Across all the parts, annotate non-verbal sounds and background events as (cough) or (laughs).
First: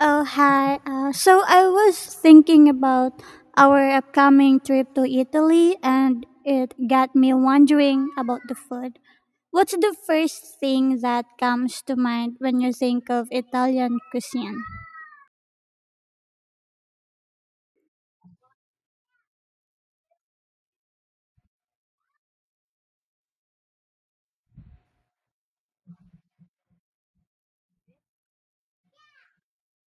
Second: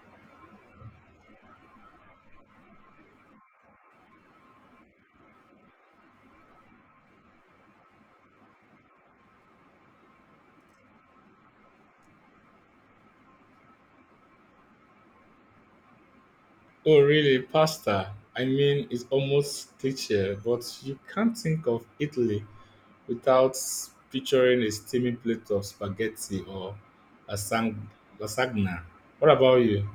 Oh, hi. So I was thinking about our upcoming trip to Italy and it got me wondering about the food. What's the first thing that comes to mind when you think of Italian cuisine? Oh, really? Pasta? I mean, it's almost cliche, but you can't think of Italy without picturing a steaming plate of spaghetti or lasan- lasagna. What about you?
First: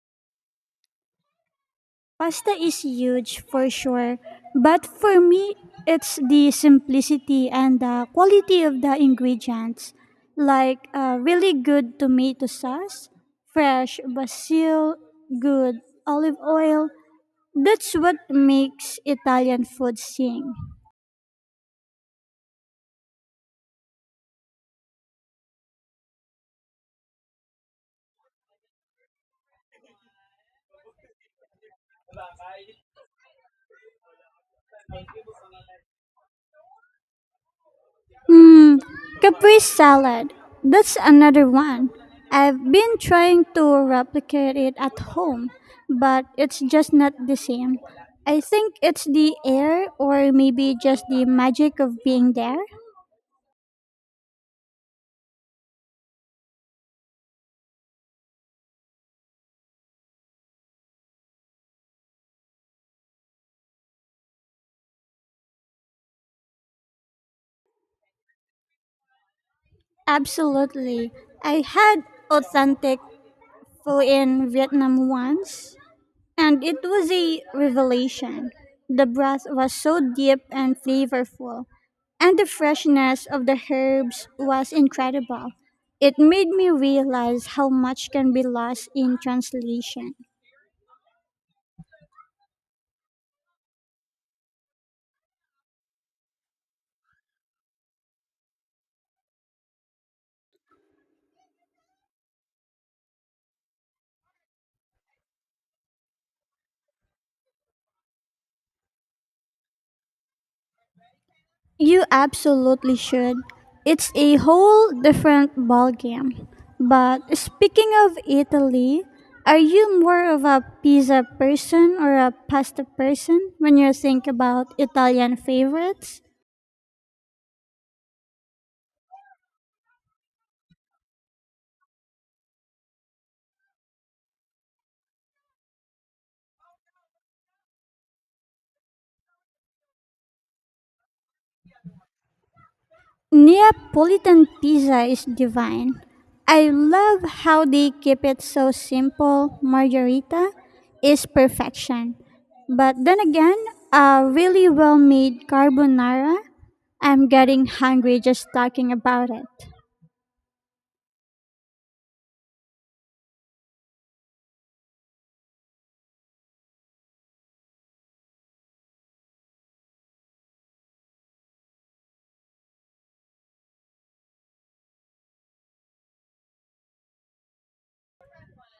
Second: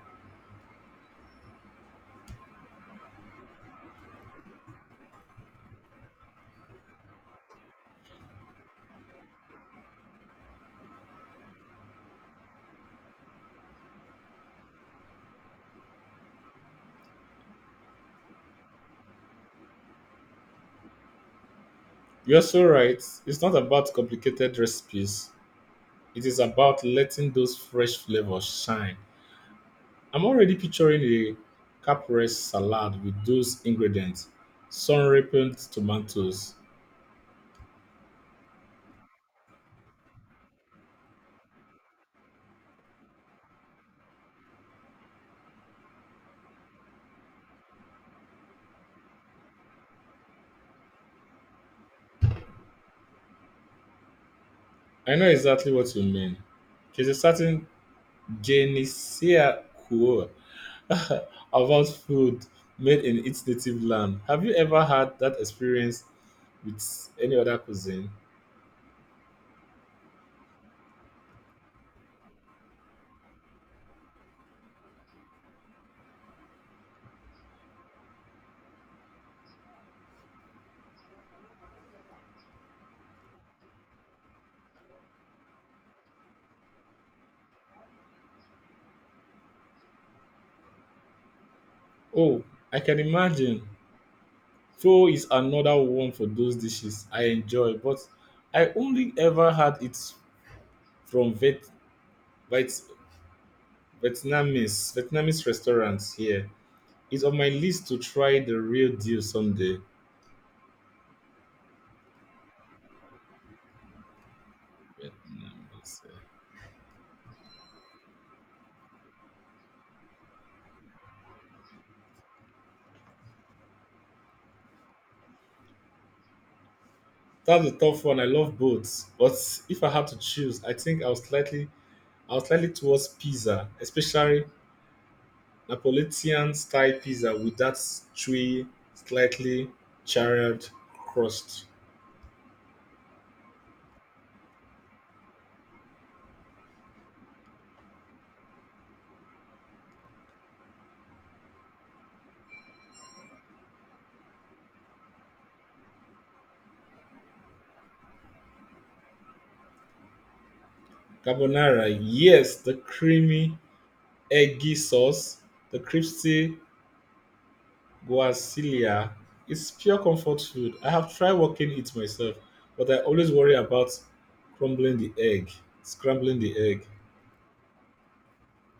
Pasta is huge for sure, but for me, it's the simplicity and the quality of the ingredients, like really good tomato sauce, fresh basil, good olive oil, that's what makes Italian food sing. You're so right. It's not about complicated recipes, it is about letting those fresh flavors shine. I'm already picturing a caprese salad with those ingredients, sun ripened tomatoes. Hmm, Capri salad. That's another one. I've been trying to replicate it at home, but it's just not the same. I think it's the air or maybe just the magic of being there. I know exactly what you mean. There's a certain Janissia Hour (laughs) about food made in its native land. Have you ever had that experience with any other cuisine? Absolutely. I had authentic pho in Vietnam once, and it was a revelation. The broth was so deep and flavorful, and the freshness of the herbs was incredible. It made me realize how much can be lost in translation. Oh, I can imagine. Pho is another one for those dishes I enjoy, but I only ever had it from Viet, Vietnamese restaurants here. It's on my list to try the real deal someday. You absolutely should. It's a whole different Vietnamese, yeah. ballgame. But speaking of Italy, are you more of a pizza person or a pasta person when you think about Italian favorites? That's a tough one. I love both, but if I had to choose, I was slightly towards pizza, especially Napolitan style pizza with that chewy, slightly charred crust. Neapolitan pizza is divine. I love how they keep it so simple. Margherita is perfection. But then again, a really well made carbonara, I'm getting hungry just talking about it. Carbonara, yes, the creamy, eggy sauce, the crispy guacilia. It's pure comfort food. I have tried working it myself, but I always worry about crumbling the egg, scrambling the egg.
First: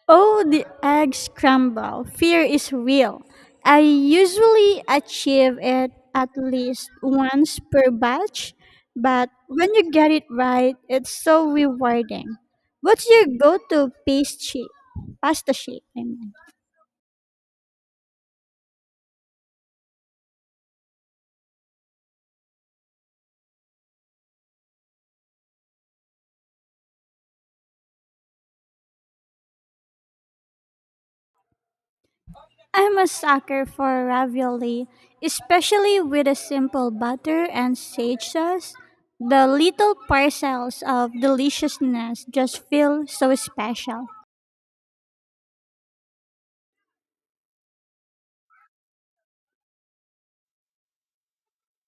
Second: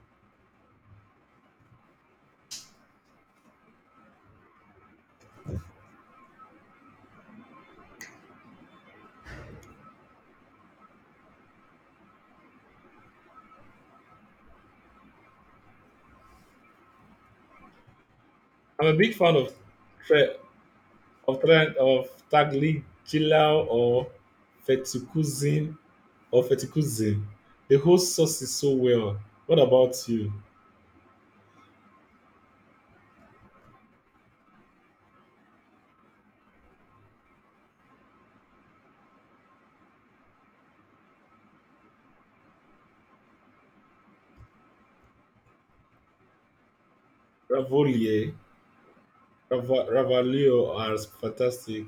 Oh, the egg scramble fear is real. I usually achieve it at least once per batch, but when you get it right, it's so rewarding. What's your go-to pastry? Pasta shape, I mean. I'm a big fan of tre. Tagliagila or fettuccine fettuccine. The whole sauce is so well. What about you? I'm a sucker for ravioli, especially with a simple butter and sage sauce. The little parcels of deliciousness just feel so special. Ravolier, Ravalio are fantastic.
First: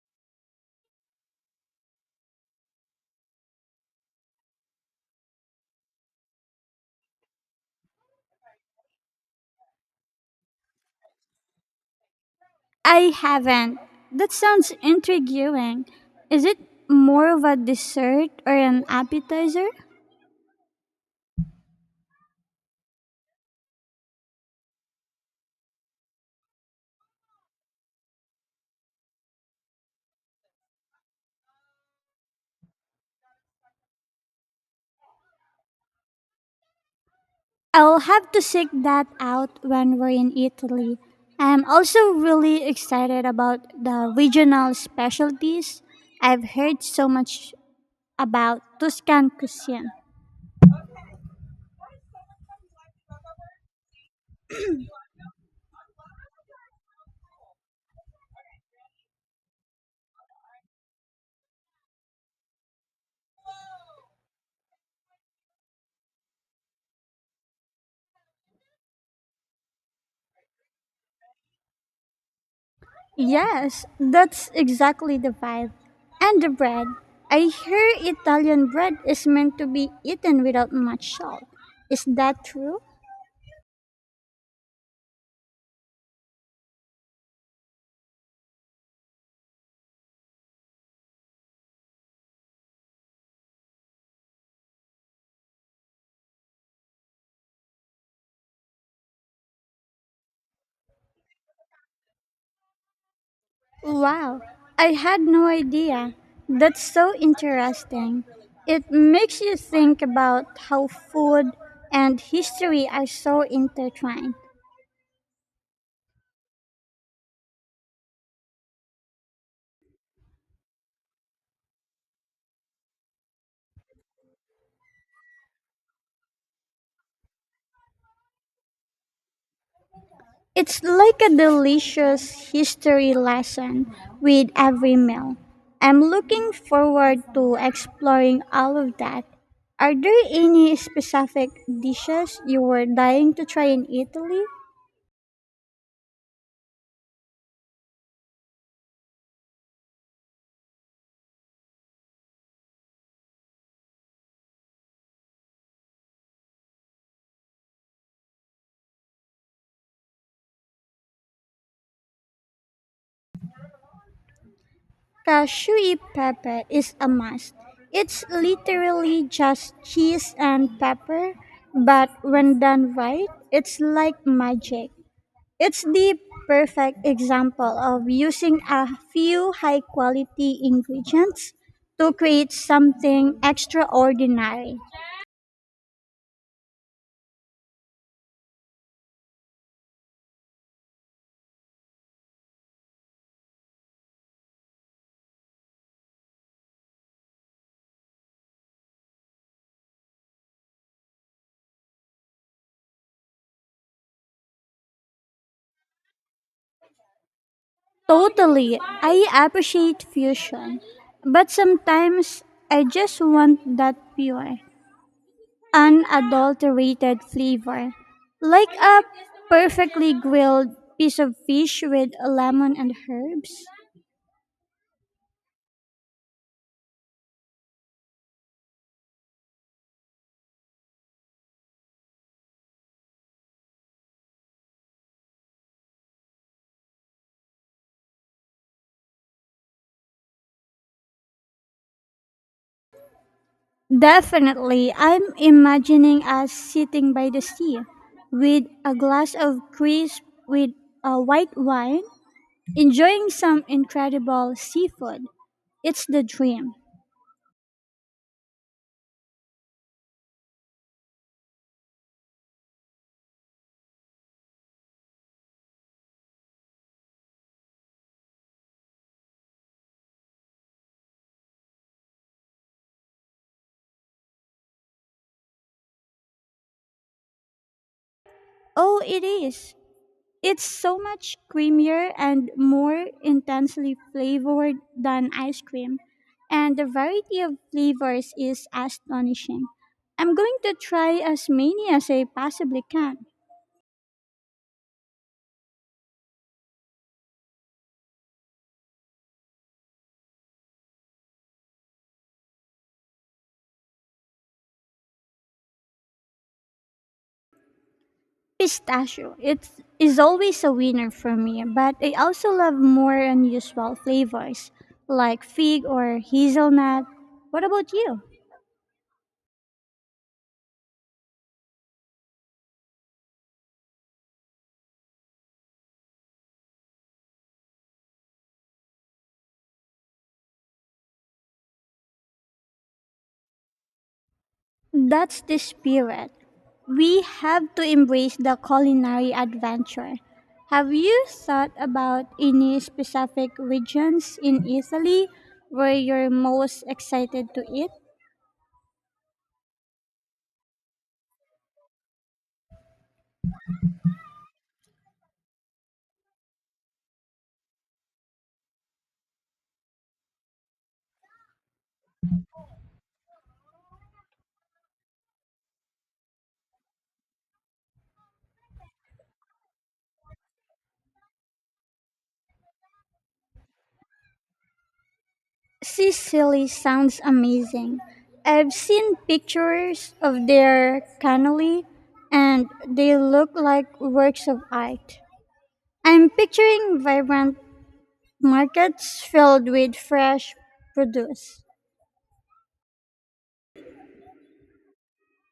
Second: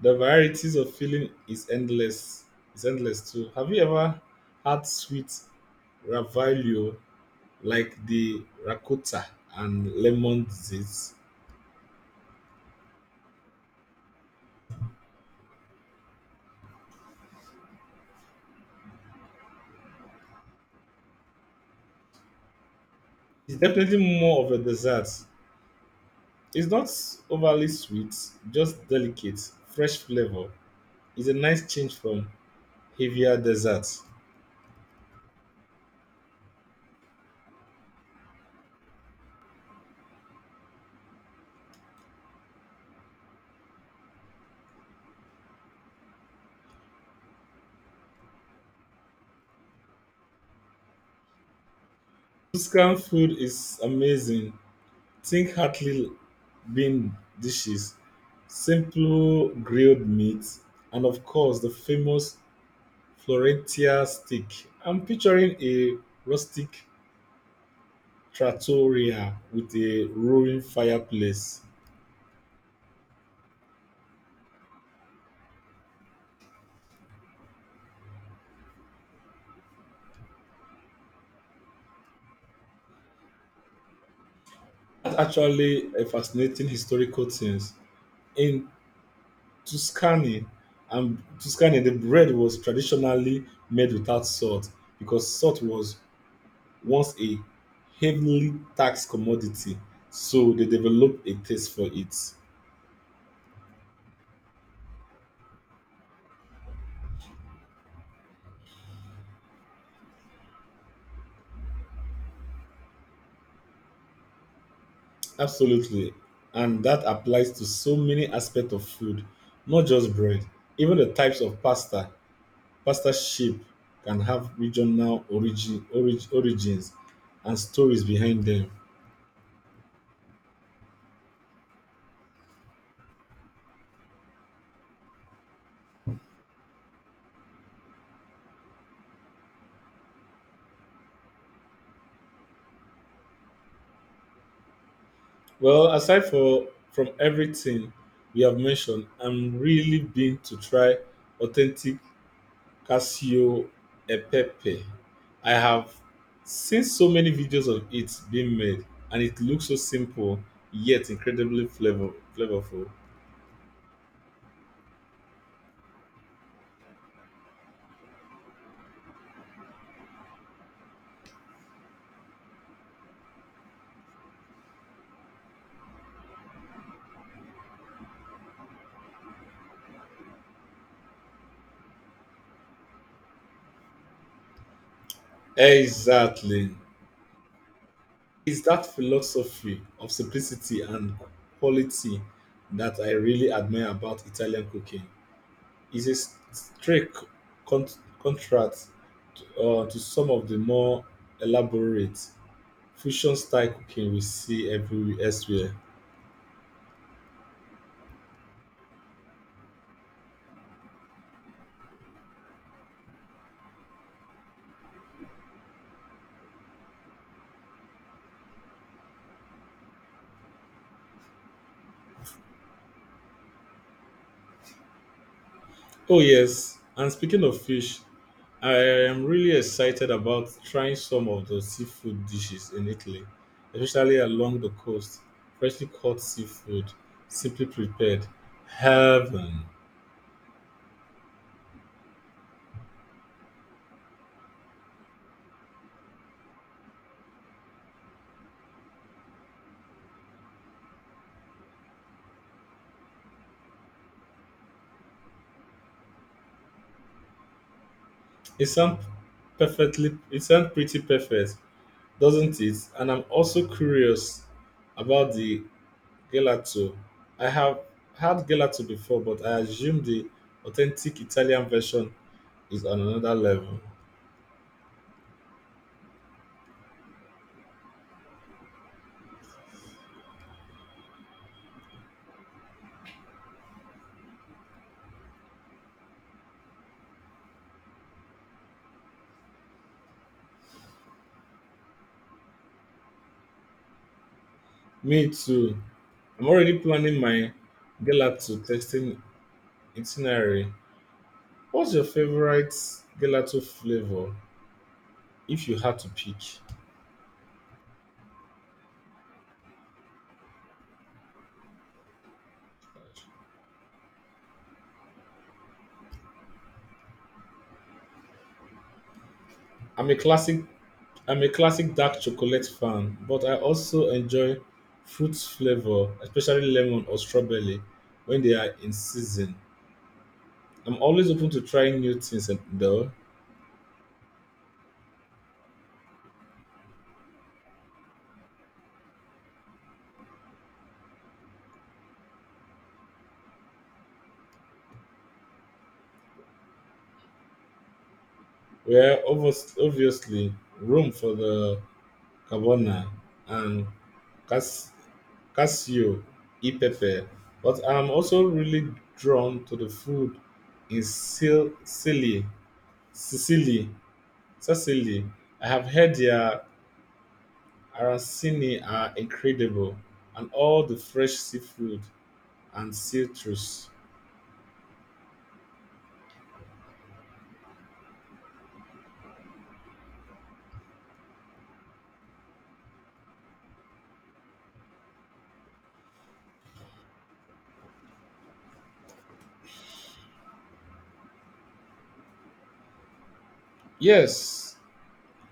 The varieties of filling is endless. It's endless too. Have you ever had sweet Ravalio like the Rakota and lemon zest? I haven't. That sounds intriguing. Is it more of a dessert or an appetizer? It's definitely more of a dessert. It's not overly sweet, just delicate, fresh flavor. It's a nice change from heavier desserts. I'll have to seek that out when we're in Italy. I'm also really excited about the regional specialties. I've heard so much about Tuscan cuisine. Tuscan food is amazing. Think heartily bean dishes, simple grilled meat, and of course the famous Florentia steak. I'm picturing a rustic trattoria with a roaring fireplace. Yes, that's exactly the vibe. And the bread. I hear Italian bread is meant to be eaten without much salt. Is that true? That's actually a fascinating historical thing. In Tuscany Tuscany, the bread was traditionally made without salt because salt was once a heavily taxed commodity. So they developed a taste for it. Wow, I had no idea. That's so interesting. It makes you think about how food and history are so intertwined. Absolutely. And that applies to so many aspects of food, not just bread. Even the types of pasta, pasta shape can have regional origins and stories behind them. It's like a delicious history lesson with every meal. I'm looking forward to exploring all of that. Are there any specific dishes you were dying to try in Italy? Well, aside for from everything we have mentioned, I'm really been to try authentic Casio e pepe. I have seen so many videos of it being made, and it looks so simple yet incredibly flavorful. Cashew pepe is a must. It's literally just cheese and pepper, but when done right, it's like magic. It's the perfect example of using a few high quality ingredients to create something extraordinary. Exactly, it's that philosophy of simplicity and quality that I really admire about Italian cooking. It's a strict con- contrast to some of the more elaborate fusion style cooking we see everywhere elsewhere. Totally, I appreciate fusion, but sometimes I just want that pure unadulterated flavor, like a perfectly grilled piece of fish with lemon and herbs. Oh yes, and speaking of fish, I am really excited about trying some of the seafood dishes in Italy, especially along the coast. Freshly caught seafood, simply prepared. Heaven. Definitely, I'm imagining us sitting by the sea with a glass of crisp with a white wine, enjoying some incredible seafood. It's the dream. It sounds it sounds pretty perfect, doesn't it? And I'm also curious about the gelato. I have had gelato before, but I assume the authentic Italian version is on another level. Oh, it is. It's so much creamier and more intensely flavored than ice cream, and the variety of flavors is astonishing. I'm going to try as many as I possibly can. Me too. I'm already planning my gelato tasting itinerary. What's your favorite gelato flavor if you had to pick? Pistachio, it is always a winner for me, but I also love more unusual flavors like fig or hazelnut. What about you? I'm a classic I'm a classic dark chocolate fan, but I also enjoy fruit flavor, especially lemon or strawberry when they are in season. I'm always open to trying new things, and though, That's the spirit. We have to embrace the culinary adventure. Have you thought about any specific regions in Italy where you're most excited to eat? Obviously room for the carbona and cas- cashew e pepper, but I'm also really drawn to the food in Sicily. Sicily, Sicily. I have heard their arancini are incredible, and all the fresh seafood and citrus. Sicily sounds amazing. I've seen pictures of their cannoli and they look like works of art. I'm picturing vibrant markets filled with fresh produce. Yes,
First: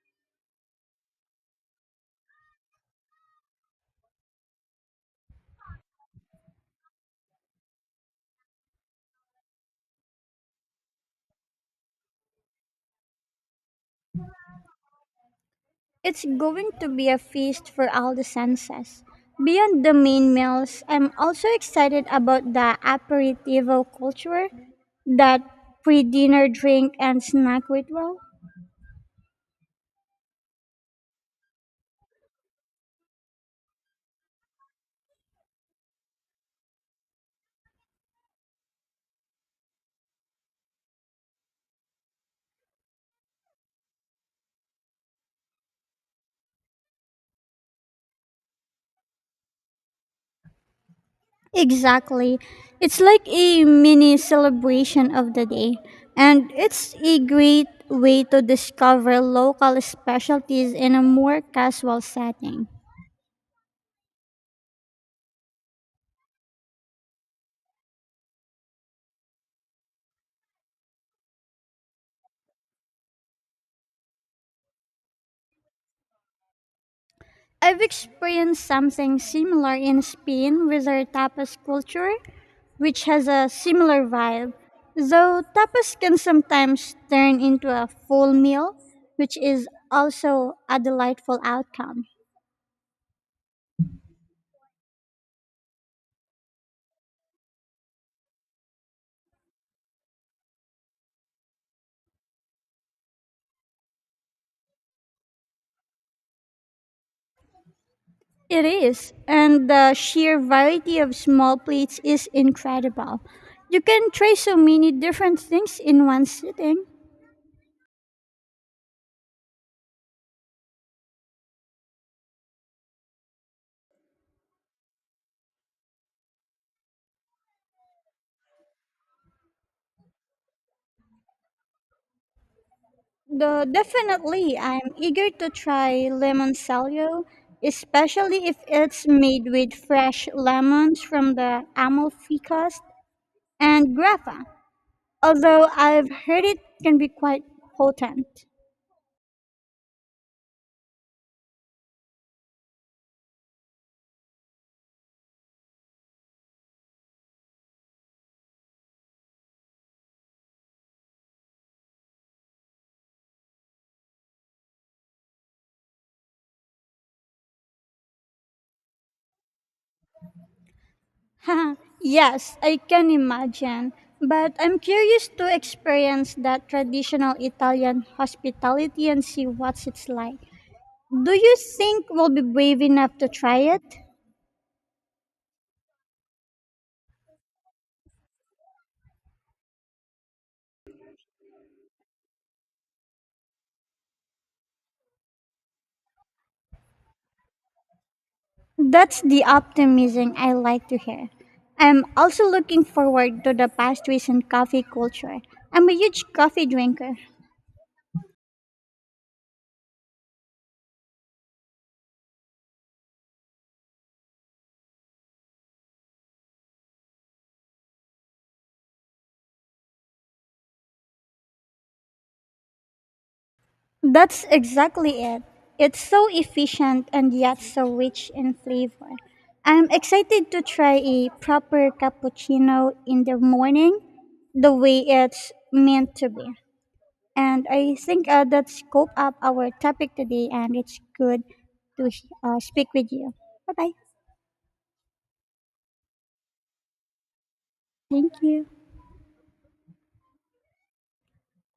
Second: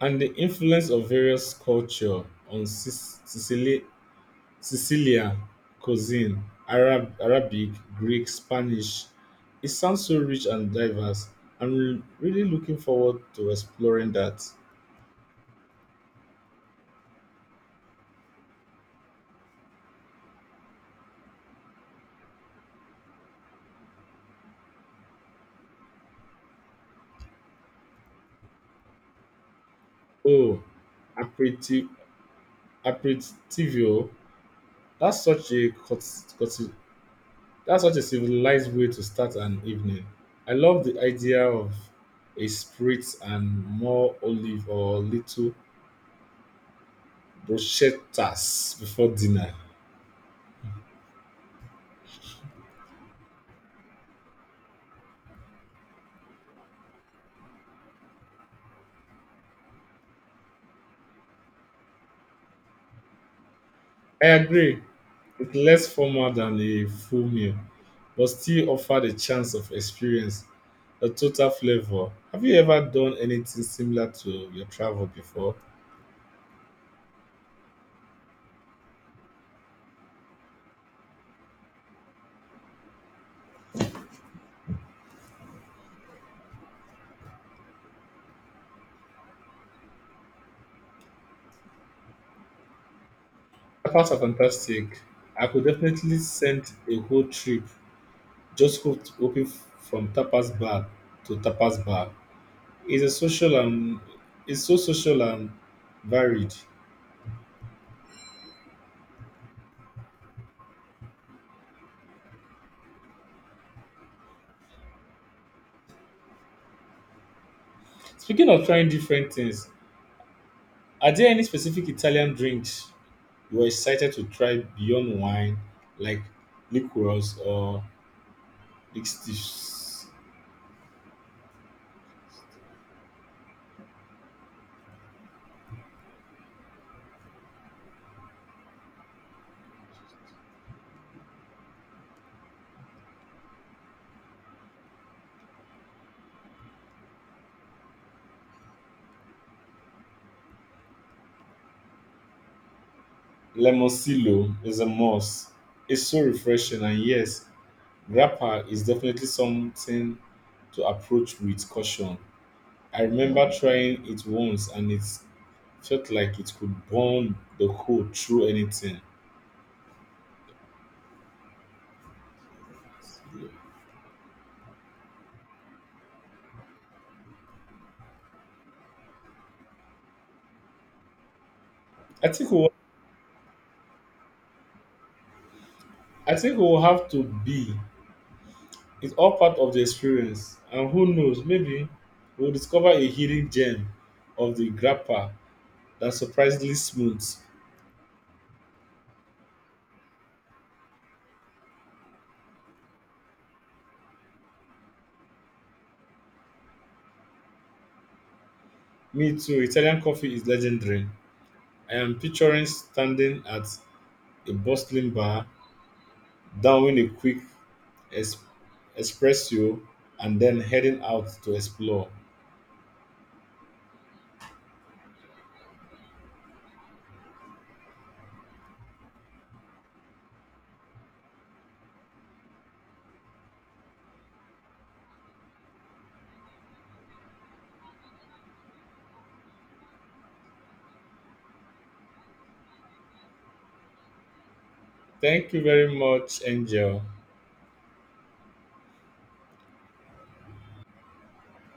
and the influence of various culture on Sicilian cuisine, Arabic, Greek, Spanish. It sounds so rich and diverse. Really looking forward to exploring that. It's going to be a feast for all the senses. Beyond the main meals, I'm also excited about the aperitivo culture, that pre dinner drink and snack ritual. Oh, aperiti- aperitivo. That's such a cult- cult- that's such a civilized way to start an evening. I love the idea of a spritz and more olive or little bruschettas before dinner. Exactly. It's like a mini celebration of the day, and it's a great way to discover local specialties in a more casual setting. I agree. It's less formal than a full meal, but still offer the chance of experience a total flavor. Have you ever done anything similar to your travel before? I've experienced something similar in Spain with our tapas culture which has a similar vibe, though tapas can sometimes turn into a full meal, which is also a delightful outcome. Tapas are fantastic. I could definitely send a whole trip just hoping from tapas bar to tapas bar. It's a social and it's so social and varied. It is, and the sheer variety of small plates is incredible. You can try so many different things in one sitting. Speaking of trying different things, are there any specific Italian drinks you were excited to try beyond wine, like liqueurs or distichs? The, definitely, I'm eager to try lemon salio, especially if it's made with fresh lemons from the Amalfi Coast and Grappa, although I've heard it can be quite potent. Lemosilo is a must. It's so refreshing, and yes, grappa is definitely something to approach with caution. I remember trying it once, and it felt like it could burn the hole through anything. (laughs) Haha, yes, I can imagine. But I'm curious to experience that traditional Italian hospitality and see what it's like. Do you think we'll I be think we'll, brave enough to try it? I think we'll have to be. It's all part of the experience, and who knows, maybe we'll discover a hidden gem of the grappa that's surprisingly smooth. That's the optimism I like to hear. I'm also looking forward to the pastries and coffee culture. I'm a huge coffee drinker. Me too, Italian coffee is legendary. I am picturing standing at a bustling bar, downwind a quick es- espresso, and then heading out to explore. That's exactly it. It's so efficient and yet so rich in flavor. I'm excited to try a proper cappuccino in the morning, the way it's meant to be. And I think that's scope up our topic today, and it's good to speak with you. Bye bye. Thank you very much, Angel. Thank you.